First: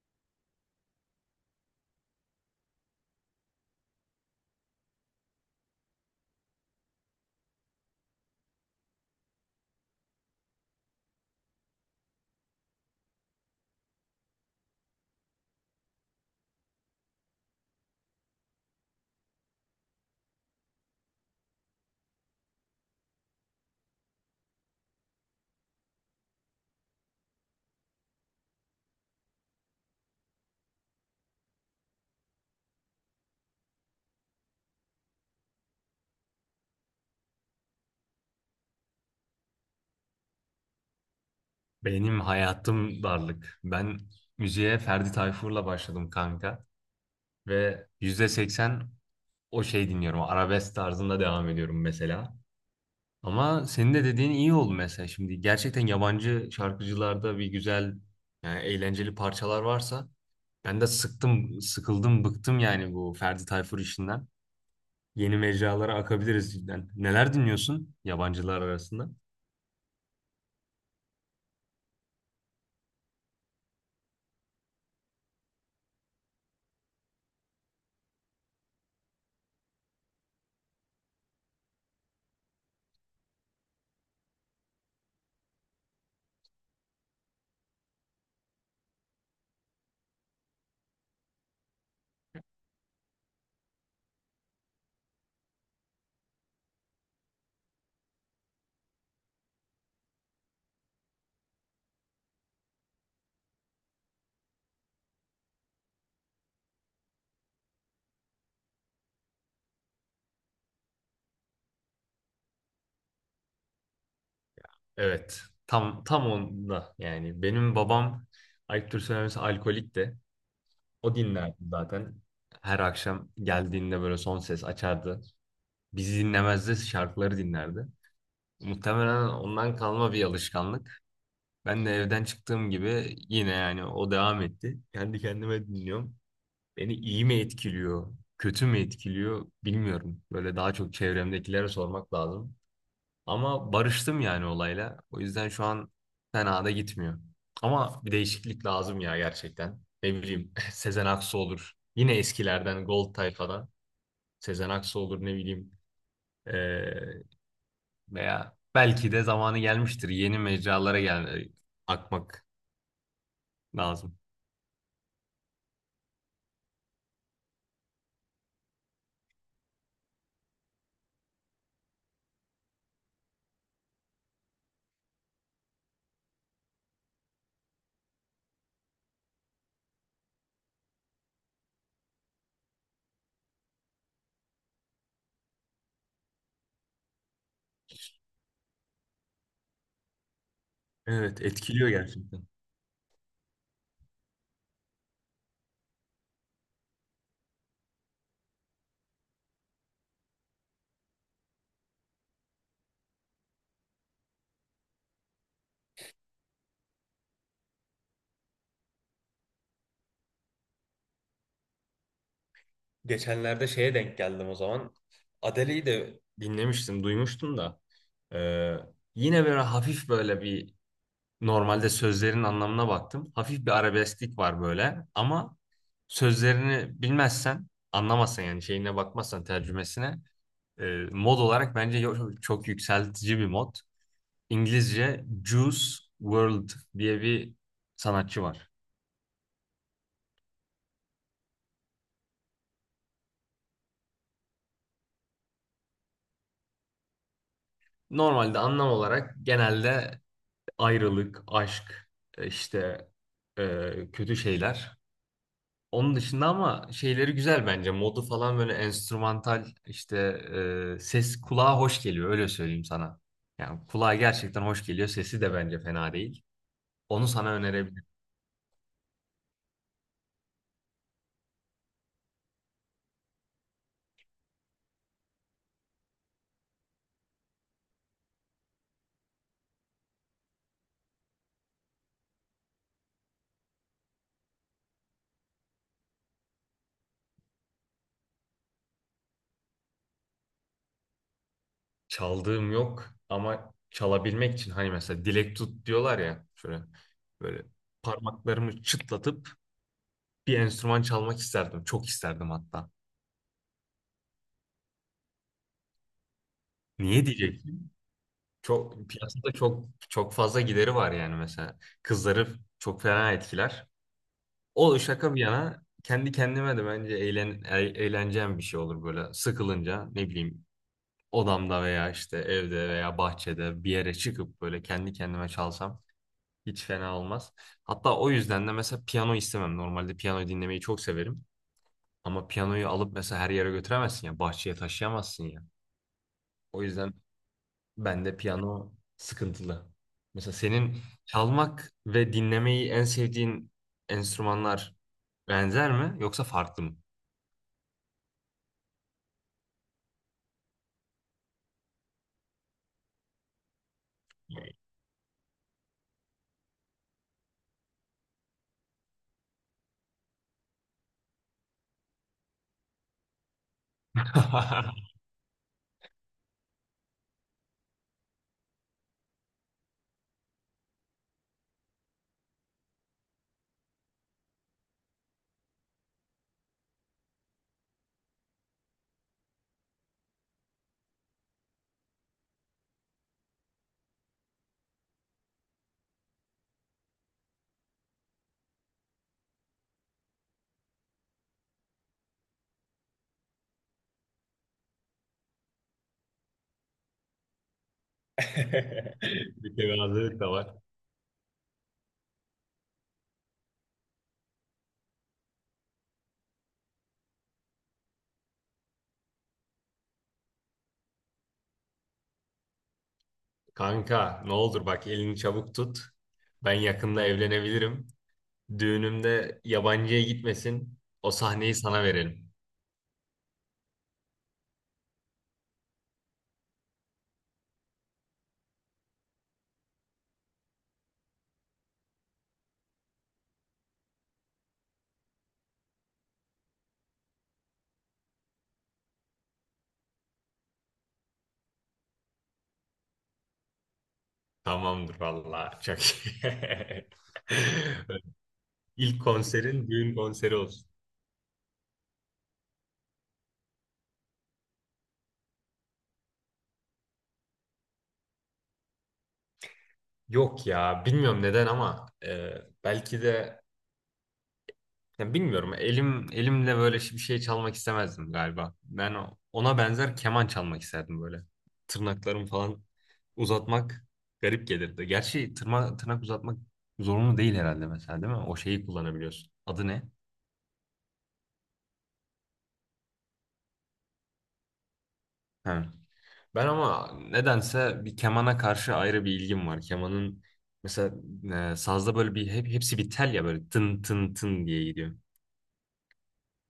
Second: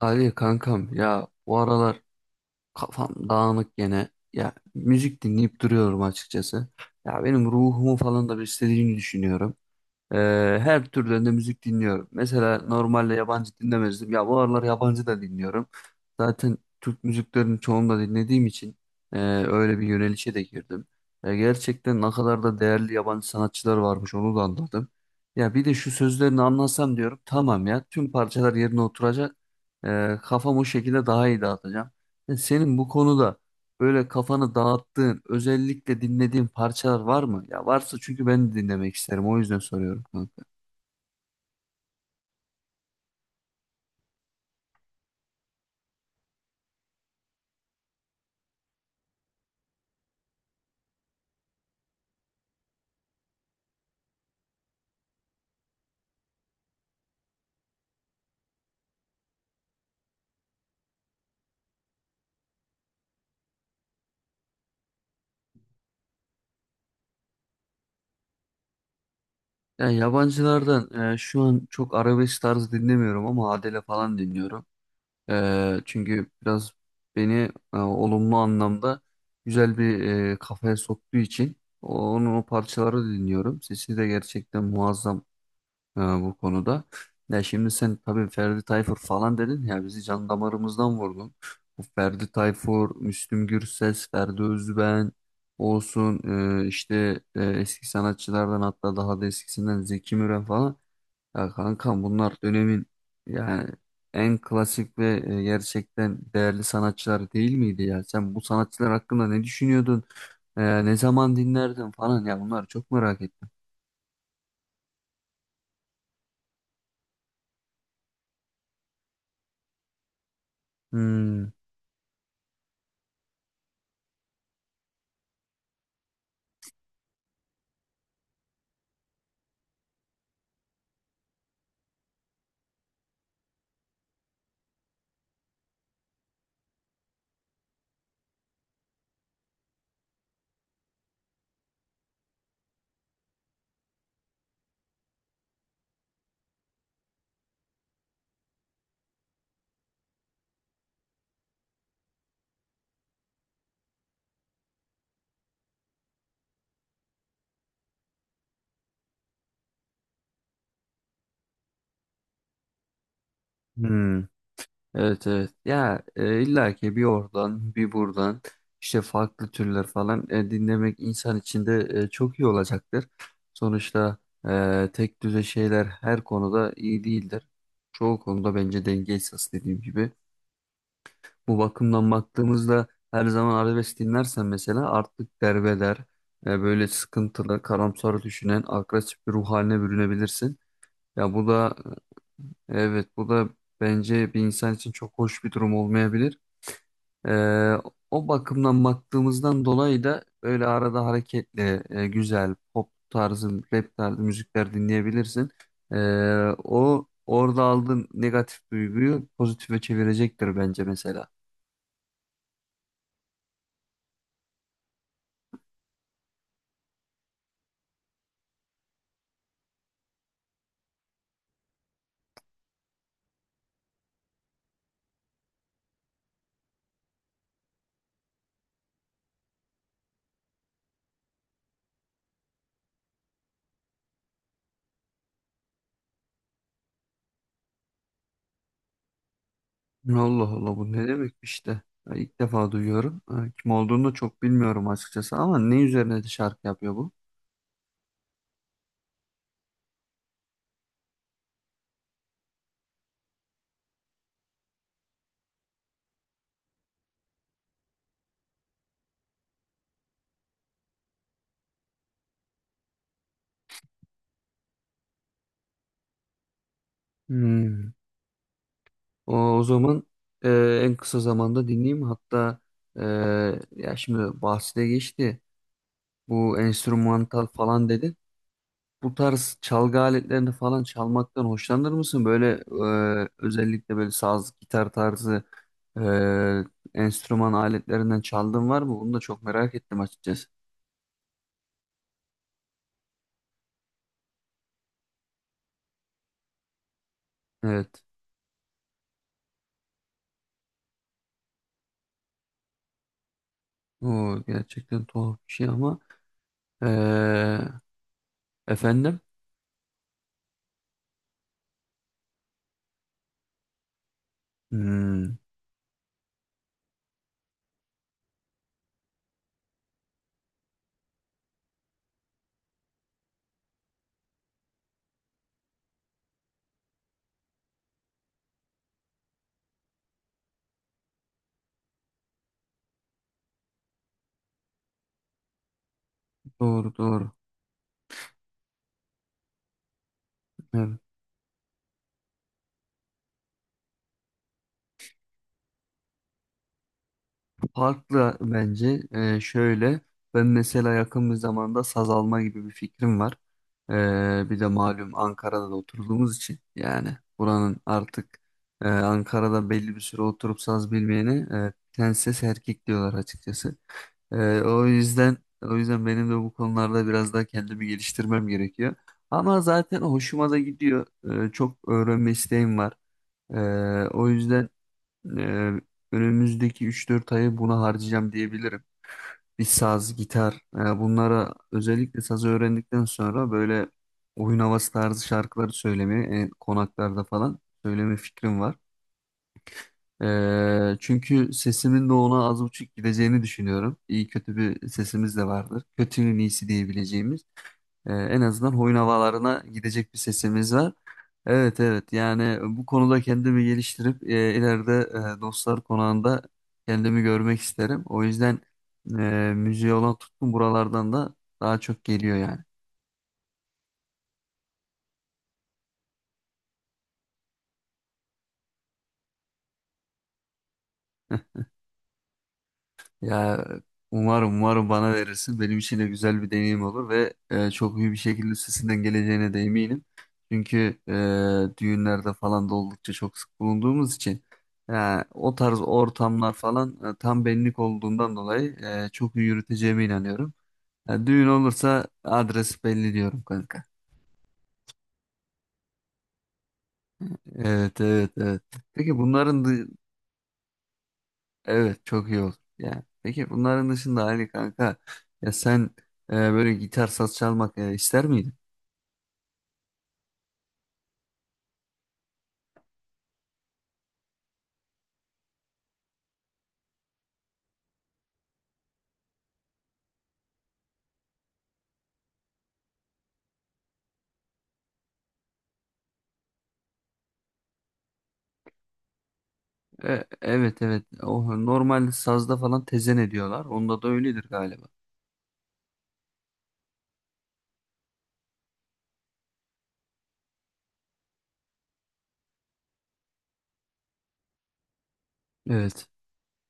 Ali kankam ya bu aralar kafam dağınık gene. Ya müzik dinleyip duruyorum açıkçası. Ya benim ruhumu falan da beslediğini düşünüyorum. Ee, her türden de müzik dinliyorum. Mesela normalde yabancı dinlemezdim. Ya bu aralar yabancı da dinliyorum. Zaten Türk müziklerini çoğunu da dinlediğim için e, öyle bir yönelişe de girdim. Gerçekten ne kadar da değerli yabancı sanatçılar varmış onu da anladım. Ya bir de şu sözlerini anlasam diyorum tamam ya tüm parçalar yerine oturacak. Kafam o şekilde daha iyi dağıtacağım. Senin bu konuda böyle kafanı dağıttığın, özellikle dinlediğin parçalar var mı? Ya varsa çünkü ben de dinlemek isterim. O yüzden soruyorum kanka. Benim hayatım darlık. Ben müziğe Ferdi Tayfur'la başladım kanka. Ve %80 o şey dinliyorum. Arabesk tarzında devam ediyorum mesela. Ama senin de dediğin iyi oldu mesela. Şimdi gerçekten yabancı şarkıcılarda bir güzel, yani eğlenceli parçalar varsa ben de sıktım, sıkıldım, bıktım yani bu Ferdi Tayfur işinden. Yeni mecralara akabiliriz cidden. Neler dinliyorsun yabancılar arasında? Ya yabancılardan şu an çok arabesk tarzı dinlemiyorum ama Adele falan dinliyorum. Çünkü biraz beni olumlu anlamda güzel bir kafaya soktuğu için onun o parçaları dinliyorum. Sesi de gerçekten muazzam bu konuda. Ya şimdi sen tabii Ferdi Tayfur falan dedin ya bizi can damarımızdan vurdun. Bu Ferdi Tayfur, Müslüm Gürses, Ferdi Özben olsun eski sanatçılardan hatta daha da eskisinden Zeki Müren falan. Ya kankam bunlar dönemin yani en klasik ve gerçekten değerli sanatçılar değil miydi ya? Sen bu sanatçılar hakkında ne düşünüyordun? Ne zaman dinlerdin falan ya bunlar çok merak ettim. Evet. Tam onda yani benim babam ayıptır söylemesi alkolik de o Hmm. dinlerdi zaten. Her akşam geldiğinde böyle son ses açardı. Bizi dinlemezdi, şarkıları dinlerdi. Muhtemelen ondan kalma bir alışkanlık. Ben de evden çıktığım gibi yine yani o devam etti. Kendi kendime dinliyorum. Beni iyi mi etkiliyor, kötü mü etkiliyor bilmiyorum. Böyle daha çok çevremdekilere sormak lazım. Ama barıştım yani olayla. O yüzden şu an fena da gitmiyor. Ama bir değişiklik lazım ya gerçekten. Ne bileyim Sezen Aksu olur. Yine eskilerden Gold tayfadan. Sezen Aksu olur ne bileyim. Ee, Veya belki de zamanı gelmiştir. Yeni mecralara gel akmak lazım. Hmm. Evet, evet, ya illa ki bir oradan bir buradan işte farklı türler falan dinlemek insan için de çok iyi olacaktır. Sonuçta tek düze şeyler her konuda iyi değildir. Çoğu konuda bence denge esas dediğim gibi. Bu bakımdan baktığımızda her zaman arabesk dinlersen mesela artık derbeder, böyle sıkıntılı, karamsar düşünen, agresif bir ruh haline bürünebilirsin. Ya Evet, bu da, etkiliyor gerçekten. Evet, bu da bence bir insan için çok hoş bir durum olmayabilir. Ee, O bakımdan baktığımızdan dolayı da öyle arada hareketli, güzel pop tarzı, rap tarzı müzikler dinleyebilirsin. Ee, O orada aldığın negatif duyguyu pozitife çevirecektir bence mesela. Geçenlerde şeye denk geldim o zaman. Adele'yi de dinlemiştim, duymuştum da. Ee, Yine böyle hafif böyle bir, normalde sözlerin anlamına baktım. Hafif bir arabesklik var böyle ama sözlerini bilmezsen, anlamazsan yani şeyine bakmazsan tercümesine e, mod olarak bence çok yükseltici bir mod. İngilizce Juice World diye bir sanatçı var. Allah Allah, bu ne demek işte. Ya İlk defa duyuyorum. Ha, kim olduğunu da çok bilmiyorum açıkçası ama ne üzerine de şarkı yapıyor bu? Normalde anlam olarak genelde ayrılık, aşk, e, işte kötü şeyler. Onun dışında ama şeyleri güzel bence. Modu falan böyle enstrümantal işte, ses kulağa hoş geliyor, öyle söyleyeyim sana. Yani kulağa gerçekten hoş geliyor. Sesi de bence fena değil. Onu sana Hmm. önerebilirim. O zaman en kısa zamanda dinleyeyim. Hatta, e, ya şimdi bahsine geçti, bu enstrümantal falan dedin. Bu tarz çalgı aletlerini falan çalmaktan hoşlanır mısın? Böyle özellikle böyle saz, gitar tarzı enstrüman aletlerinden çaldığın var mı? Bunu da çok merak ettim açıkçası. Çaldığım yok ama çalabilmek için hani mesela dilek tut diyorlar ya, şöyle böyle Evet. parmaklarımı çıtlatıp bir enstrüman çalmak isterdim. Çok isterdim hatta. O gerçekten tuhaf bir şey ama e, Niye diyeceksin? Çok efendim. piyasada çok çok fazla gideri var yani mesela. Kızları çok fena etkiler. O şaka Hmm. bir yana kendi kendime de bence eğleneceğim bir şey olur böyle sıkılınca ne bileyim, odamda veya işte evde veya bahçede bir yere çıkıp böyle kendi kendime çalsam hiç fena olmaz. Hatta o yüzden de mesela piyano istemem. Normalde piyano dinlemeyi çok severim ama piyanoyu alıp mesela her yere götüremezsin ya, bahçeye taşıyamazsın ya. O Doğru, yüzden doğru. bende piyano sıkıntılı. Mesela Evet. senin çalmak ve dinlemeyi en sevdiğin enstrümanlar benzer mi yoksa farklı mı? Farklı bence. Şöyle, ben mesela yakın bir zamanda saz alma gibi bir fikrim var. Bir de malum Ankara'da da oturduğumuz için, yani buranın artık, Ankara'da belli bir süre oturup saz bilmeyeni tenses erkek diyorlar açıkçası. Ee, o yüzden o yüzden benim de bu konularda biraz daha kendimi geliştirmem gerekiyor. Ama zaten hoşuma da gidiyor. Çok öğrenme isteğim var. Ee, o yüzden ee, Önümüzdeki 3-4 ayı buna harcayacağım diyebilirim. Bir saz, gitar, bunlara özellikle sazı öğrendikten sonra böyle oyun havası tarzı şarkıları söylemeye, konaklarda falan söyleme fikrim var. Çünkü sesimin de ona az buçuk gideceğini düşünüyorum. İyi kötü bir sesimiz de vardır. Kötünün iyisi diyebileceğimiz. En azından oyun havalarına Bir gidecek bir tevazılık da var. sesimiz var. Evet, evet, yani bu konuda kendimi geliştirip ileride dostlar konağında kendimi görmek isterim. O yüzden müziğe olan tutkum buralardan da daha çok geliyor yani. Kanka ne olur bak, elini çabuk tut. Ben yakında evlenebilirim. Düğünümde yabancıya gitmesin. O sahneyi sana verelim. Ya, umarım, umarım bana verirsin. Benim için de güzel bir deneyim olur ve çok iyi bir şekilde üstesinden geleceğine de eminim. Çünkü düğünlerde falan da oldukça çok sık bulunduğumuz için ya, o tarz ortamlar falan tam benlik olduğundan dolayı çok iyi yürüteceğime inanıyorum. Ya, düğün olursa adres belli diyorum kanka. Tamamdır valla. Çok iyi. Evet, evet, evet. Peki İlk bunların… konserin düğün konseri olsun. Evet, çok iyi olur. Yani peki bunların dışında Ali kanka, ya sen böyle gitar, saz çalmak ister miydin? Yok ya, bilmiyorum neden ama belki de, ya bilmiyorum. Elim elimle böyle bir şey çalmak istemezdim galiba. Ben ona benzer keman çalmak isterdim böyle. Tırnaklarımı falan uzatmak garip gelirdi. Gerçi tırnak uzatmak zorunlu değil herhalde mesela, değil mi? O şeyi kullanabiliyorsun. Adı ne? Evet, evet. O normal sazda falan tezen ediyorlar. Onda da öyledir galiba. Ha. Ben ama nedense bir kemana karşı ayrı bir ilgim var. Kemanın mesela, sazda böyle bir hepsi bir tel ya, böyle tın tın tın diye gidiyor. Evet.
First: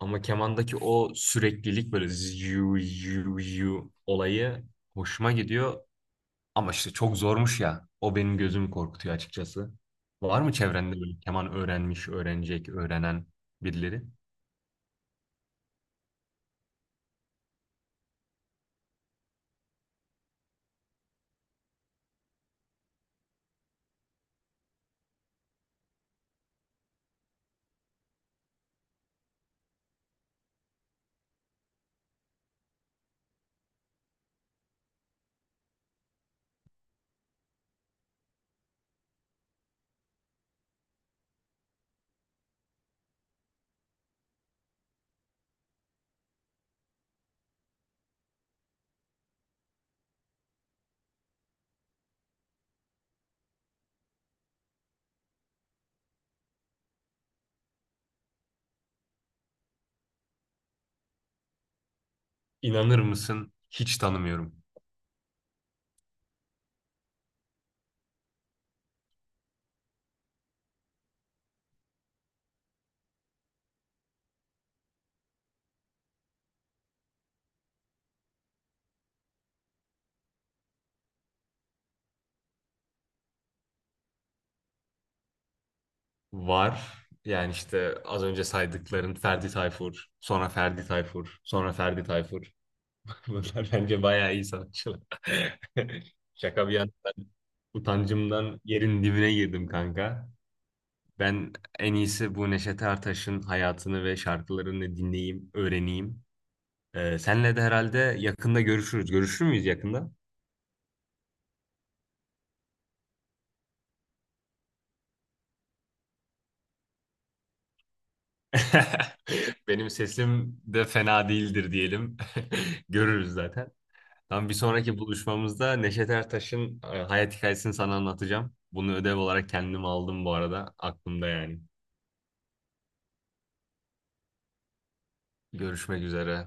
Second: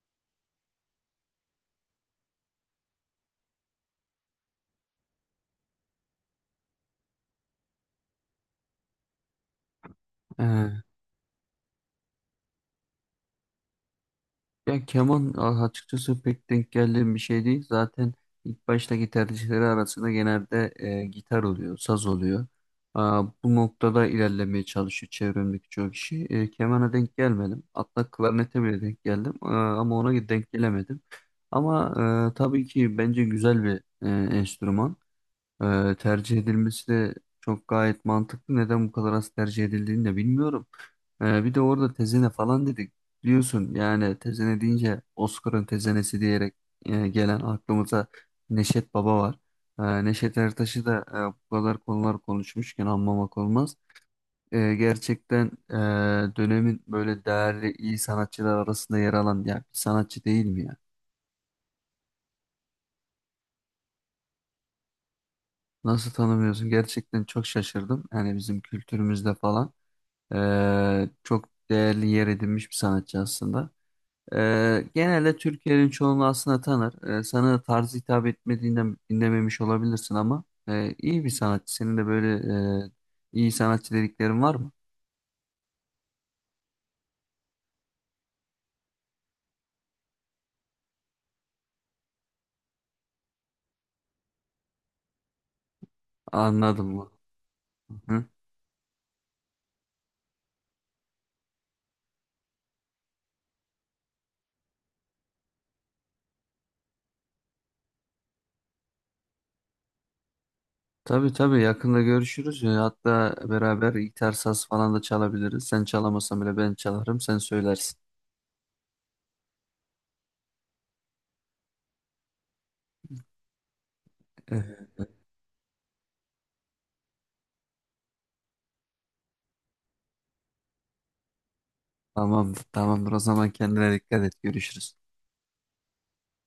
Ama kemandaki o süreklilik, böyle yu yu yu olayı hoşuma gidiyor. Ama işte çok zormuş ya. O benim gözümü korkutuyor açıkçası. Var mı çevrende böyle keman öğrenmiş, öğrenecek, öğrenen birileri? Ya keman açıkçası pek denk geldiğim bir şey değil. Zaten ilk baştaki tercihleri arasında genelde gitar oluyor, saz oluyor. Aa, bu noktada ilerlemeye çalışıyor çevremdeki çoğu kişi. E, kemana denk gelmedim. Hatta klarnete bile denk geldim. Aa, ama ona denk gelemedim. Ama tabii ki bence güzel bir e, enstrüman. Tercih edilmesi de çok gayet mantıklı. Neden bu kadar az tercih edildiğini de bilmiyorum. Bir de orada tezene falan dedik. Biliyorsun yani tezene deyince Oscar'ın tezenesi diyerek gelen aklımıza Neşet Baba var. Neşet Ertaş'ı da bu kadar konular konuşmuşken anmamak olmaz. Gerçekten, dönemin böyle değerli iyi sanatçılar arasında yer alan ya bir sanatçı değil mi ya? İnanır mısın? Hiç tanımıyorum. Nasıl tanımıyorsun? Gerçekten çok şaşırdım. Yani bizim kültürümüzde falan. Çok değerli yer edinmiş bir sanatçı aslında. Genelde Türkiye'nin çoğunu aslında tanır. Sana tarzı hitap etmediğinden dinlememiş olabilirsin ama iyi bir sanatçı. Senin de böyle e, iyi sanatçı dediklerin var mı? Var. Yani işte az önce saydıkların Ferdi Tayfur, sonra Ferdi Tayfur, sonra Ferdi Tayfur. Bunlar bence bayağı iyi sanatçılar. Şaka bir Anladım yana mı? ben Hı? utancımdan yerin dibine girdim kanka. Ben en iyisi bu Neşet Ertaş'ın hayatını ve şarkılarını dinleyeyim, öğreneyim. Senle de herhalde yakında görüşürüz. Görüşür müyüz yakında? Tabii, tabii, yakında görüşürüz. Hatta beraber gitar, saz falan da çalabiliriz. Sen çalamasan bile ben çalarım, sen söylersin. Benim sesim de fena değildir diyelim. Görürüz zaten. Tam bir Ee, sonraki buluşmamızda Neşet Ertaş'ın hayat hikayesini sana anlatacağım. Bunu ödev olarak kendim aldım bu arada. Aklımda yani. Tamamdır, tamamdır. O zaman kendine dikkat et. Görüşürüz. Görüşmek üzere.